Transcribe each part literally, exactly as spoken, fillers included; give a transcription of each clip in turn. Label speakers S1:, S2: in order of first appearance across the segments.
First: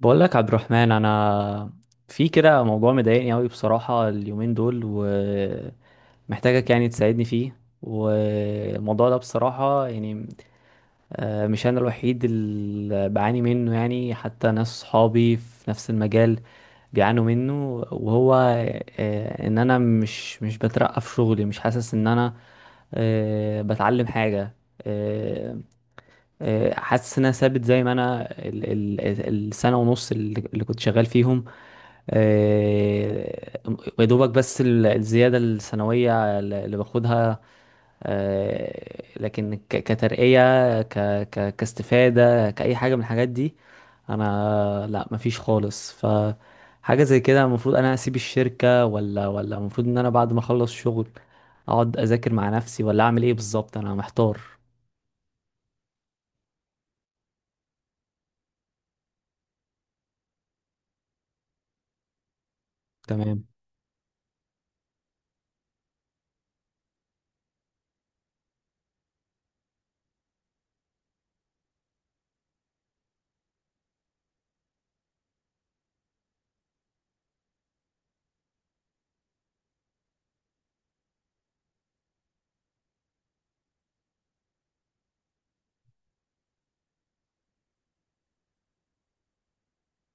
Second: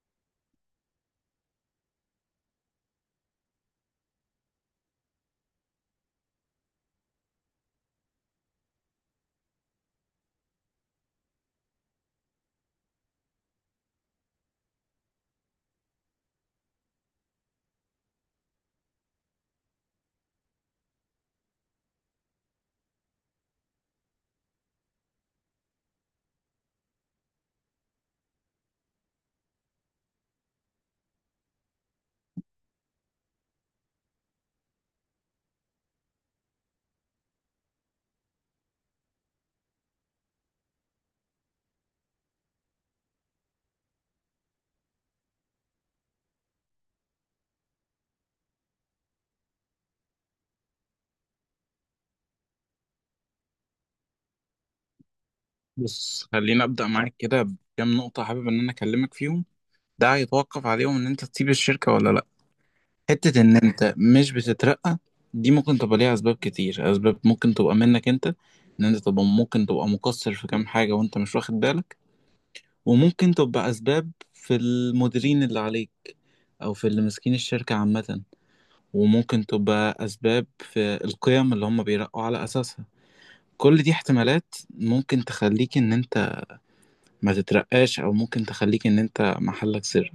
S1: بقول لك عبد الرحمن، انا في كده موضوع مضايقني قوي بصراحة اليومين دول، ومحتاجك يعني تساعدني فيه. والموضوع ده بصراحة يعني آه، مش انا الوحيد اللي بعاني منه يعني، حتى ناس صحابي في نفس المجال بيعانوا منه. وهو آه، ان انا مش مش بترقى في شغلي، مش حاسس ان انا آه، بتعلم حاجة. آه، آه، حاسس ان انا ثابت زي ما انا. ال- ال- السنه ونص اللي اللي كنت شغال فيهم، آه، يا دوبك بس ال- الزياده السنويه اللي باخدها، آه، لكن ك- كترقيه ك ك كاستفاده كاي حاجه من الحاجات دي، انا لا، مفيش خالص. ف حاجه زي كده، المفروض انا اسيب الشركه ولا ولا المفروض ان انا بعد ما اخلص شغل اقعد اذاكر مع نفسي؟ ولا اعمل ايه بالظبط؟ انا محتار.
S2: بص، خليني ابدا معاك كده بكام نقطه حابب ان انا اكلمك فيهم. ده هيتوقف عليهم ان انت تسيب الشركه ولا لا. حته
S1: تمام.
S2: ان انت مش بتترقى، دي ممكن تبقى ليها اسباب كتير. اسباب ممكن تبقى منك انت، ان انت تبقى ممكن تبقى مقصر في كام حاجه وانت مش واخد بالك. وممكن تبقى اسباب في المديرين اللي عليك او في اللي ماسكين الشركه عامه. وممكن تبقى اسباب في القيم اللي هم بيرقوا على اساسها. كل دي احتمالات ممكن تخليك ان انت ما تترقاش، او ممكن تخليك ان انت محلك سر.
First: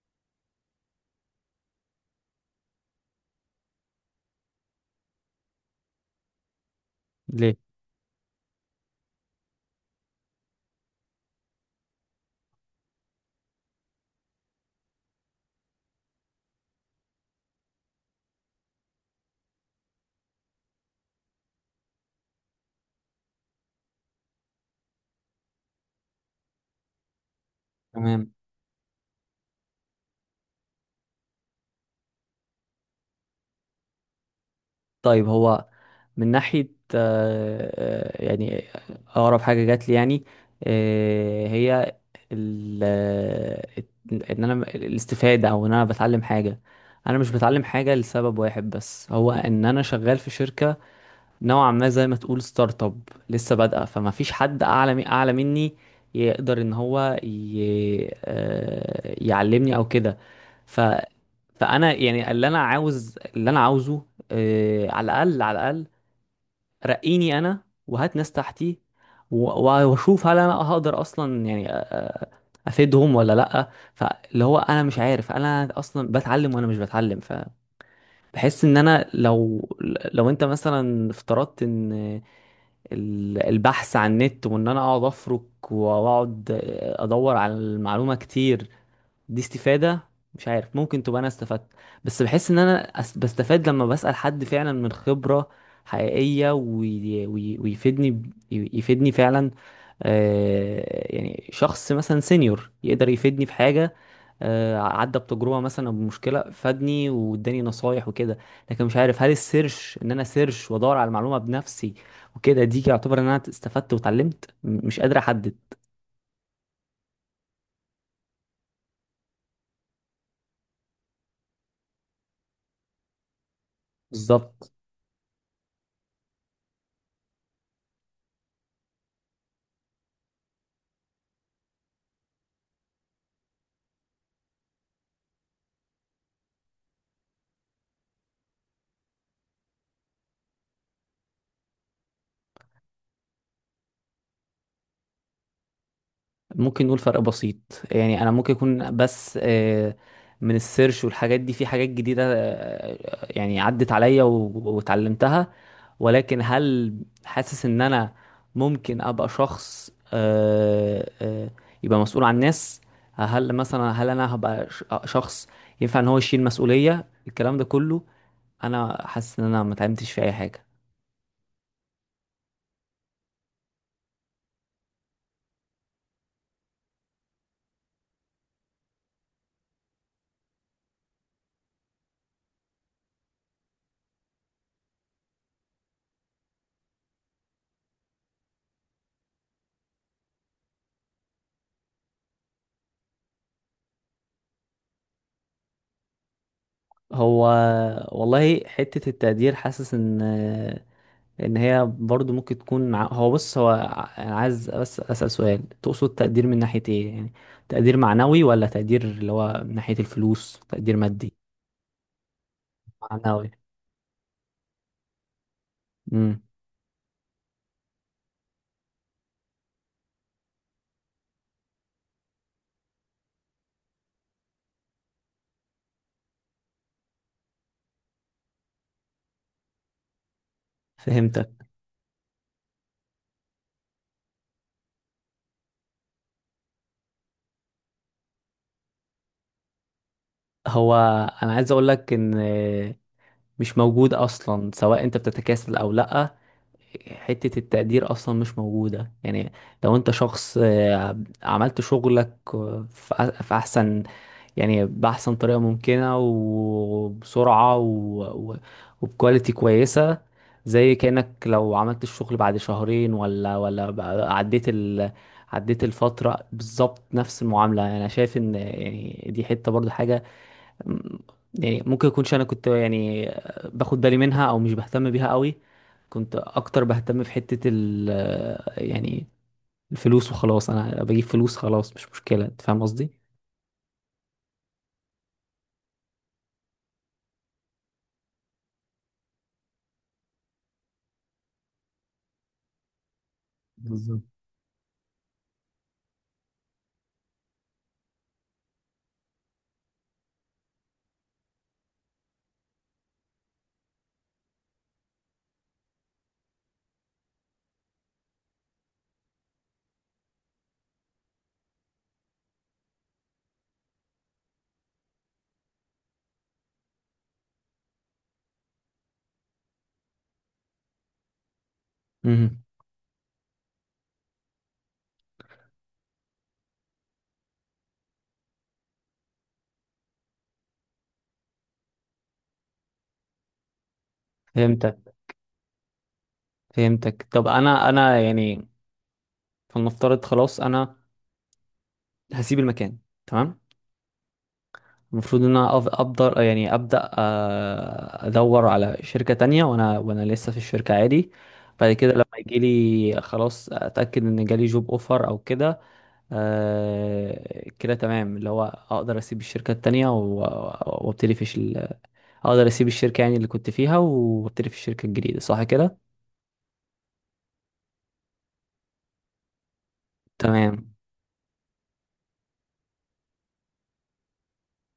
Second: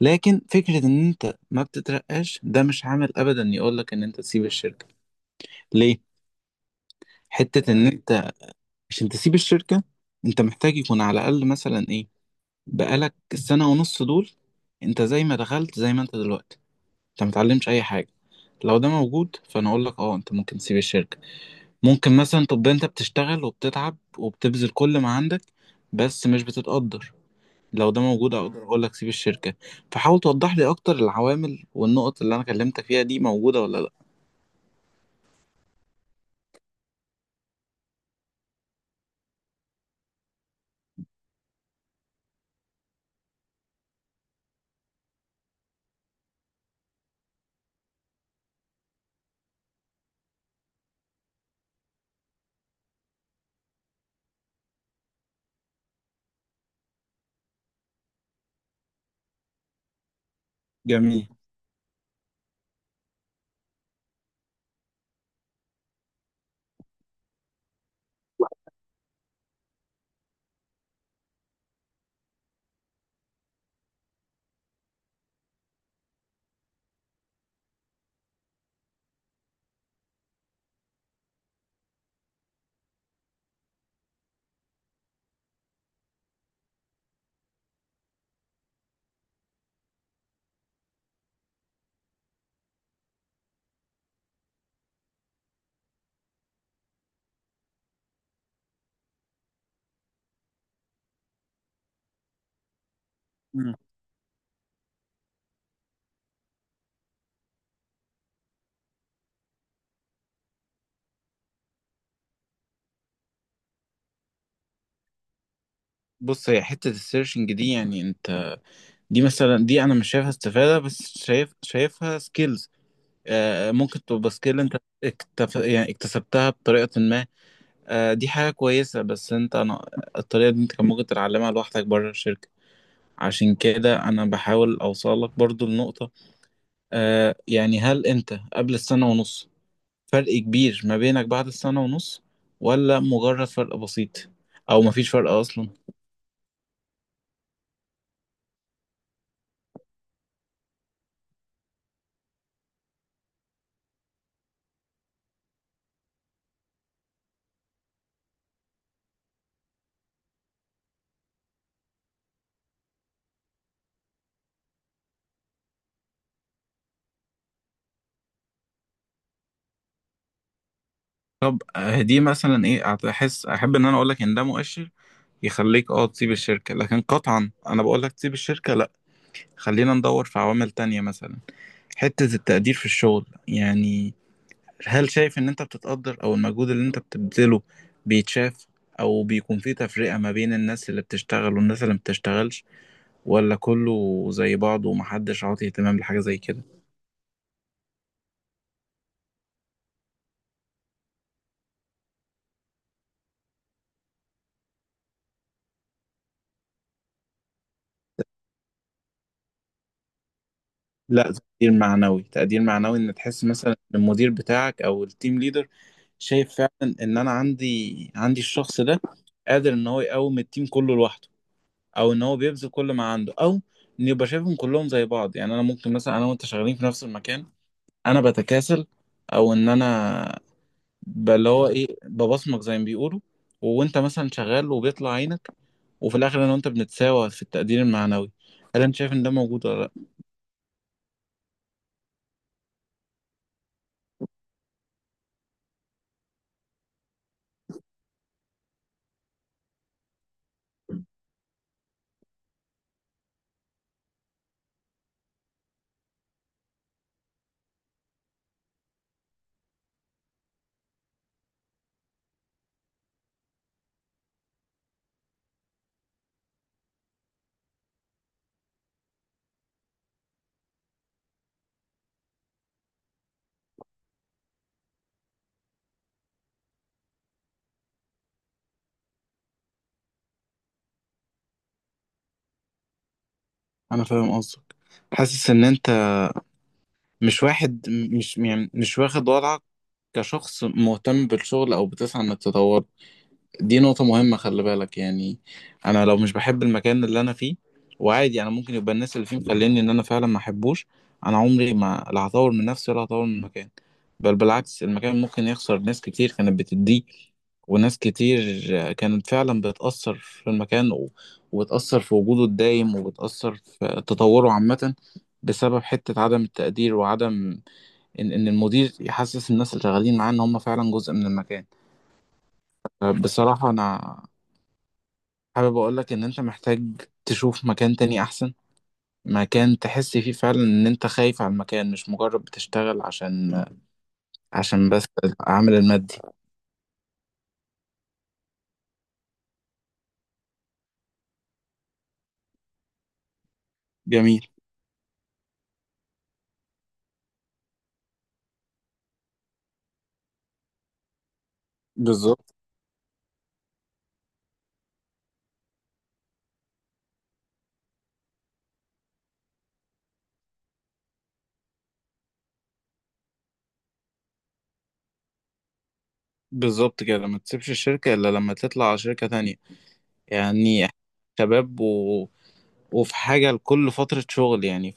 S2: لكن فكرة ان انت ما بتترقاش ده مش عامل ابدا يقولك ان انت تسيب الشركة. ليه؟
S1: ليه؟
S2: حتة ان انت عشان تسيب الشركة، انت محتاج يكون على الاقل مثلا ايه؟ بقالك السنة ونص دول انت زي ما دخلت زي ما انت دلوقتي، انت متعلمش اي حاجة. لو ده موجود فانا اقول لك اه انت ممكن تسيب الشركة. ممكن مثلا تبقى انت بتشتغل وبتتعب وبتبذل كل ما عندك بس مش بتتقدر. لو ده
S1: تمام.
S2: موجود اقدر اقول لك سيب الشركة. فحاول توضح لي اكتر العوامل والنقط اللي انا كلمتك فيها دي موجودة ولا لا.
S1: طيب هو من ناحية آه، آه، يعني أقرب حاجة جات لي يعني آه، هي ال آه، إن أنا الاستفادة أو إن أنا بتعلم حاجة. أنا مش بتعلم حاجة لسبب واحد بس، هو إن أنا شغال في شركة نوعا ما زي ما تقول ستارت اب، لسه بادئه. فما فيش حد اعلى مي- اعلى مني يقدر ان هو ي... آه، يعلمني او كده. ف
S2: جميل.
S1: فانا يعني اللي انا عاوز اللي انا عاوزه آه، على الاقل على الاقل رقيني انا وهات ناس تحتي، و- واشوف هل انا هقدر اصلا يعني افيدهم ولا لا. فاللي هو انا مش عارف انا اصلا بتعلم وانا مش بتعلم. ف بحس ان انا لو، لو انت مثلا افترضت ان ال- البحث عن النت وان انا اقعد افرك واقعد ادور على المعلومة كتير، دي استفادة؟ مش عارف، ممكن تبقى انا استفدت، بس بحس ان انا أس- بستفاد لما بسأل حد فعلا من خبرة حقيقية وي... وي... ويفيدني ب- ي- يفيدني فعلا. آه يعني شخص مثلا سينيور يقدر يفيدني في
S2: مم.
S1: حاجة، آه عدى بتجربة مثلا أو بمشكلة، فادني واداني نصايح وكده. لكن مش عارف هل السيرش، ان انا سيرش وادور على المعلومة بنفسي وكده، دي يعتبر ان انا استفدت واتعلمت؟ م- مش قادر احدد
S2: بص، هي حتة السيرشنج دي يعني انت، دي مثلا دي انا مش شايفها استفادة بس شايف شايفها سكيلز. آه، ممكن تبقى سكيل
S1: بالظبط.
S2: انت اكتف... يعني اكتسبتها بطريقة ما. آه، دي حاجة كويسة بس انت انا الطريقة دي انت كان ممكن تتعلمها لوحدك بره الشركة. عشان كده انا بحاول اوصلك برضو لنقطة، آه يعني هل انت قبل السنة ونص فرق كبير ما بينك بعد السنة ونص، ولا مجرد فرق بسيط، او مفيش فرق اصلا؟
S1: ممكن نقول فرق بسيط، يعني انا ممكن يكون بس آه، من السيرش والحاجات دي، في حاجات جديدة آه، يعني عدت عليا و- واتعلمتها. ولكن هل حاسس ان انا ممكن ابقى شخص آه، آه، يبقى مسؤول عن الناس؟ هل مثلا هل انا هبقى ش- شخص ينفع ان هو يشيل مسؤولية الكلام ده كله؟ انا حاسس ان انا ما اتعلمتش في اي حاجة.
S2: طب آه، دي مثلا ايه؟ احس احب ان انا اقول لك ان ده مؤشر يخليك اه تسيب الشركة، لكن قطعا انا بقول لك تسيب الشركة لا. خلينا ندور في عوامل تانية مثلا، حتة التقدير في الشغل يعني، هل شايف ان انت بتتقدر؟ او المجهود اللي انت بتبذله بيتشاف؟ او بيكون في تفرقة ما بين الناس اللي بتشتغل والناس اللي ما بتشتغلش، ولا كله زي بعضه ومحدش عاطي اهتمام لحاجة زي كده؟
S1: هو والله حتة التقدير، حاسس ان، لان هي برضو ممكن تكون ع- هو بص هو ع- انا عايز بس اسال سؤال: تقصد تقدير من ناحيه ايه يعني؟ تقدير معنوي ولا تقدير اللي هو من ناحيه الفلوس، تقدير
S2: لا،
S1: مادي؟
S2: تقدير معنوي. تقدير معنوي ان تحس
S1: معنوي.
S2: مثلا إن المدير بتاعك او التيم ليدر
S1: امم.
S2: شايف فعلا ان انا عندي عندي الشخص ده قادر ان هو يقوم التيم كله لوحده، او ان هو بيبذل كل ما عنده، او ان يبقى شايفهم كلهم زي بعض. يعني انا ممكن مثلا انا وانت شغالين في نفس المكان، انا بتكاسل او ان انا ب- اللي
S1: فهمتك.
S2: هو ايه ببصمك زي ما بيقولوا، وانت مثلا شغال وبيطلع عينك، وفي الاخر انا وانت بنتساوى في التقدير المعنوي. هل انت شايف ان ده موجود ولا لا؟
S1: هو انا عايز اقول لك ان مش موجود اصلا، سواء انت بتتكاسل او لا. حته التقدير اصلا مش موجوده يعني. لو انت شخص آه، عملت شغلك آه، في أح- في احسن، يعني بأحسن طريقة ممكنة وبسرعة و... و... وبكواليتي كويسة، زي كأنك لو عملت الشغل بعد شهرين ولا ولا بقى- عديت ال... عديت الفترة، بالظبط نفس المعاملة. أنا شايف إن يعني دي حتة برضو حاجة م- يعني ممكن يكونش أنا كنت يعني باخد بالي منها أو مش بهتم بيها قوي. كنت أكتر بهتم في حتة ال يعني الفلوس وخلاص، أنا بجيب فلوس خلاص، مش مشكلة. أنت فاهم قصدي؟
S2: انا فاهم قصدك. حاسس ان انت مش واحد مش يعني مش واخد وضعك كشخص مهتم بالشغل او بتسعى انك تطور. دي نقطة
S1: بالظبط.
S2: مهمة خلي بالك يعني. انا لو مش بحب المكان اللي انا فيه، وعادي انا ممكن يبقى الناس اللي فيه مخليني ان انا فعلا ما احبوش، انا عمري ما لا هطور من نفسي ولا هطور من المكان. بل بالعكس، المكان ممكن يخسر ناس كتير كانت بتديه وناس كتير كانت فعلا بتأثر في المكان و... وبتأثر في وجوده الدايم وبتأثر في تطوره عامة، بسبب حتة عدم التقدير وعدم ان ان المدير يحسس الناس اللي شغالين معاه ان هم فعلا جزء من المكان.
S1: امم.
S2: بصراحة انا حابب اقول لك ان انت محتاج تشوف مكان تاني احسن، مكان تحس فيه فعلا ان انت خايف على المكان، مش مجرد بتشتغل عشان عشان
S1: فهمتك.
S2: بس العامل المادي.
S1: فهمتك. طب انا انا يعني فلنفترض خلاص انا هسيب المكان. تمام.
S2: جميل.
S1: المفروض ان انا أف- ابدر يعني ابدا آه، ادور على شركة تانية، وانا وانا لسه في الشركة عادي. بعد كده لما
S2: بالظبط،
S1: يجي لي خلاص، اتاكد ان جالي جوب اوفر او كده، آه، كده تمام، اللي هو اقدر اسيب الشركة التانية و- وابتدي في ال... اقدر اسيب الشركة يعني اللي كنت فيها وابتدي في الشركة الجديدة. صح كده؟
S2: بالظبط كده. ما تسيبش الشركة الا لما تطلع على شركة تانية يعني،
S1: تمام.
S2: شباب و... وفي حاجة لكل فترة شغل يعني.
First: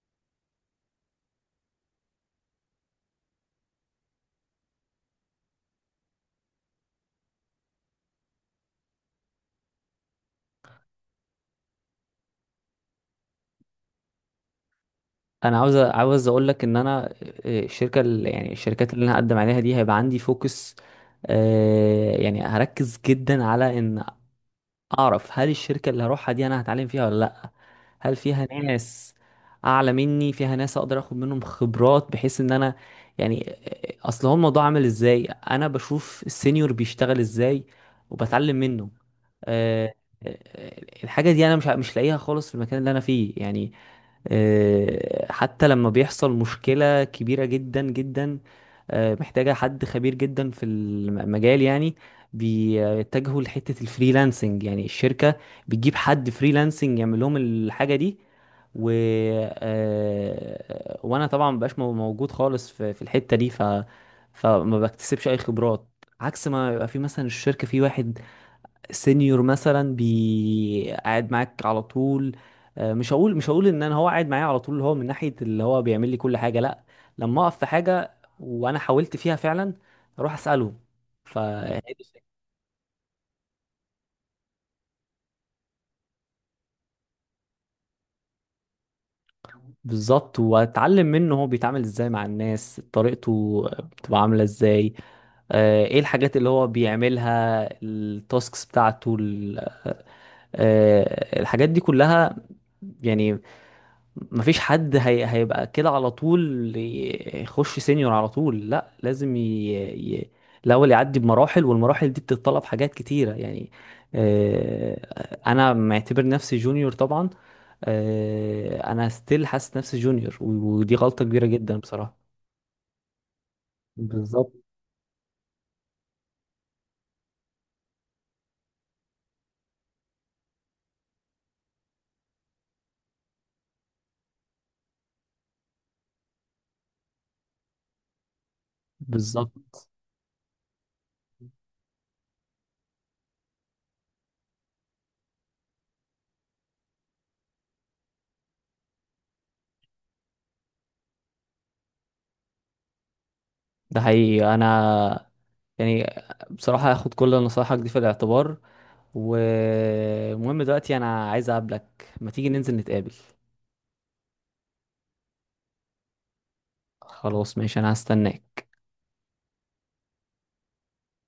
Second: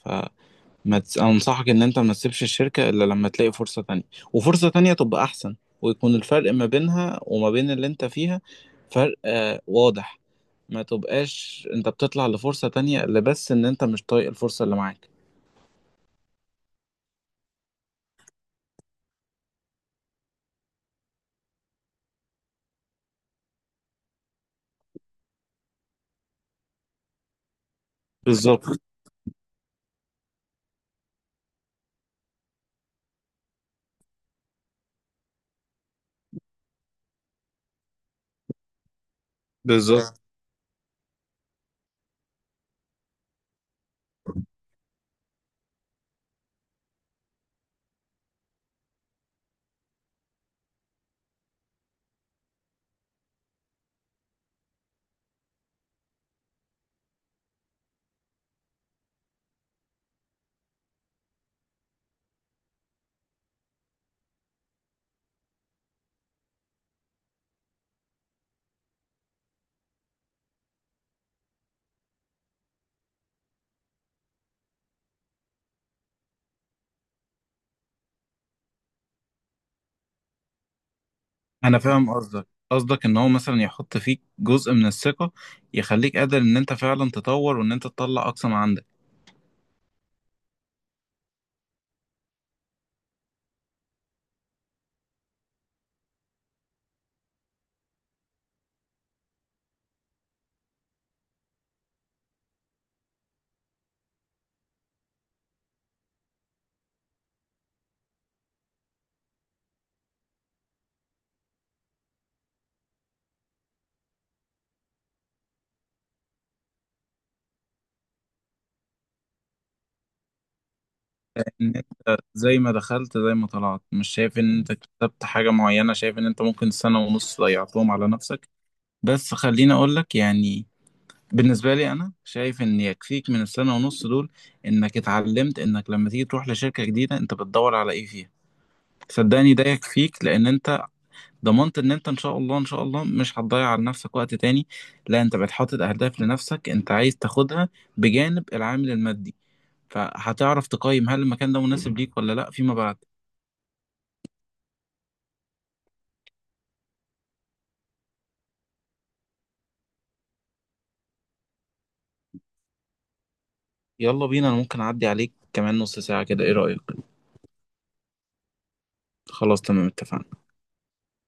S2: ما تس... انصحك ان انت ما تسيبش الشركة الا لما تلاقي فرصة تانية، وفرصة تانية تبقى احسن، ويكون الفرق ما بينها وما بين اللي انت فيها فرق آه واضح. ما تبقاش انت بتطلع لفرصة تانية الا بس ان انت مش طايق الفرصة اللي معاك.
S1: انا عاوز عاوز اقول لك ان انا آه، الشركه اللي يعني الشركات اللي انا هقدم عليها دي، هيبقى عندي فوكس آه، يعني هركز جدا على ان اعرف هل الشركه اللي هروحها دي انا هتعلم فيها ولا لا. هل فيها
S2: بالظبط،
S1: ناس اعلى مني، فيها ناس اقدر اخد منهم خبرات، بحيث ان انا يعني آه، اصل هو الموضوع عامل ازاي، انا بشوف السينيور بيشتغل ازاي وبتعلم منه. آه،
S2: بالظبط.
S1: آه، آه، الحاجه دي انا مش مش لاقيها خالص في المكان اللي انا فيه يعني. آه، حتى لما بيحصل مشكلة كبيرة جدا جدا، آه، محتاجة حد خبير جدا في المجال يعني، بيتجهوا لحتة الفريلانسنج. يعني الشركة بتجيب حد فريلانسنج يعمل لهم الحاجة دي، و آه، وانا طبعا مبقاش مو- موجود خالص في في الحتة دي. ف فما بكتسبش اي خبرات. عكس ما يبقى في مثلا الشركة في واحد سينيور مثلا بي قاعد معاك على طول، آه، مش هقول مش هقول ان انا هو قاعد معايا على طول، اللي هو من ناحيه اللي هو بيعمل لي كل حاجه، لا. لما اقف في حاجه وانا حاولت فيها فعلا، اروح اساله. ف مم.
S2: انا فاهم قصدك قصدك ان هو مثلا يحط فيك جزء من الثقة، يخليك قادر ان انت فعلا تطور وان انت تطلع اقصى ما عندك.
S1: بالظبط، واتعلم منه هو بيتعامل ازاي مع الناس، طريقته بتبقى عامله ازاي، آه، ايه الحاجات اللي هو بيعملها، التاسكس بتاعته ال- آه، الحاجات دي كلها يعني. مفيش حد هي... هيبقى كده على طول ي- يخش سينيور على طول، لا، لازم ي... ي... الاول يعدي بمراحل، والمراحل دي بتتطلب حاجات كتيره يعني. آه، انا معتبر نفسي جونيور طبعا. آه، انا ستيل حاسس نفسي جونيور، و- ودي غلطه
S2: ان
S1: كبيره جدا
S2: انت
S1: بصراحه.
S2: زي ما دخلت زي ما طلعت، مش شايف
S1: بالظبط،
S2: ان انت كتبت حاجة معينة، شايف ان انت ممكن سنة ونص ضيعتهم على نفسك. بس خليني اقول لك يعني بالنسبة لي، انا شايف ان يكفيك من السنة ونص دول انك اتعلمت انك لما تيجي تروح لشركة جديدة انت بتدور على ايه فيها. صدقني ده
S1: بالظبط.
S2: يكفيك، لان انت ضمنت ان انت ان شاء الله ان شاء الله مش هتضيع على نفسك وقت تاني. لا، انت بقيت حاطط اهداف لنفسك انت عايز تاخدها بجانب العامل المادي، فهتعرف تقيم هل المكان ده مناسب ليك ولا لا فيما بعد.
S1: ده حقيقي، انا يعني بصراحه هاخد كل نصايحك دي في الاعتبار. والمهم دلوقتي انا عايز اقابلك، ما تيجي ننزل نتقابل.
S2: يلا بينا، انا ممكن اعدي عليك كمان نص ساعة كده، ايه رأيك؟
S1: خلاص ماشي، انا هستناك.
S2: خلاص تمام، اتفقنا.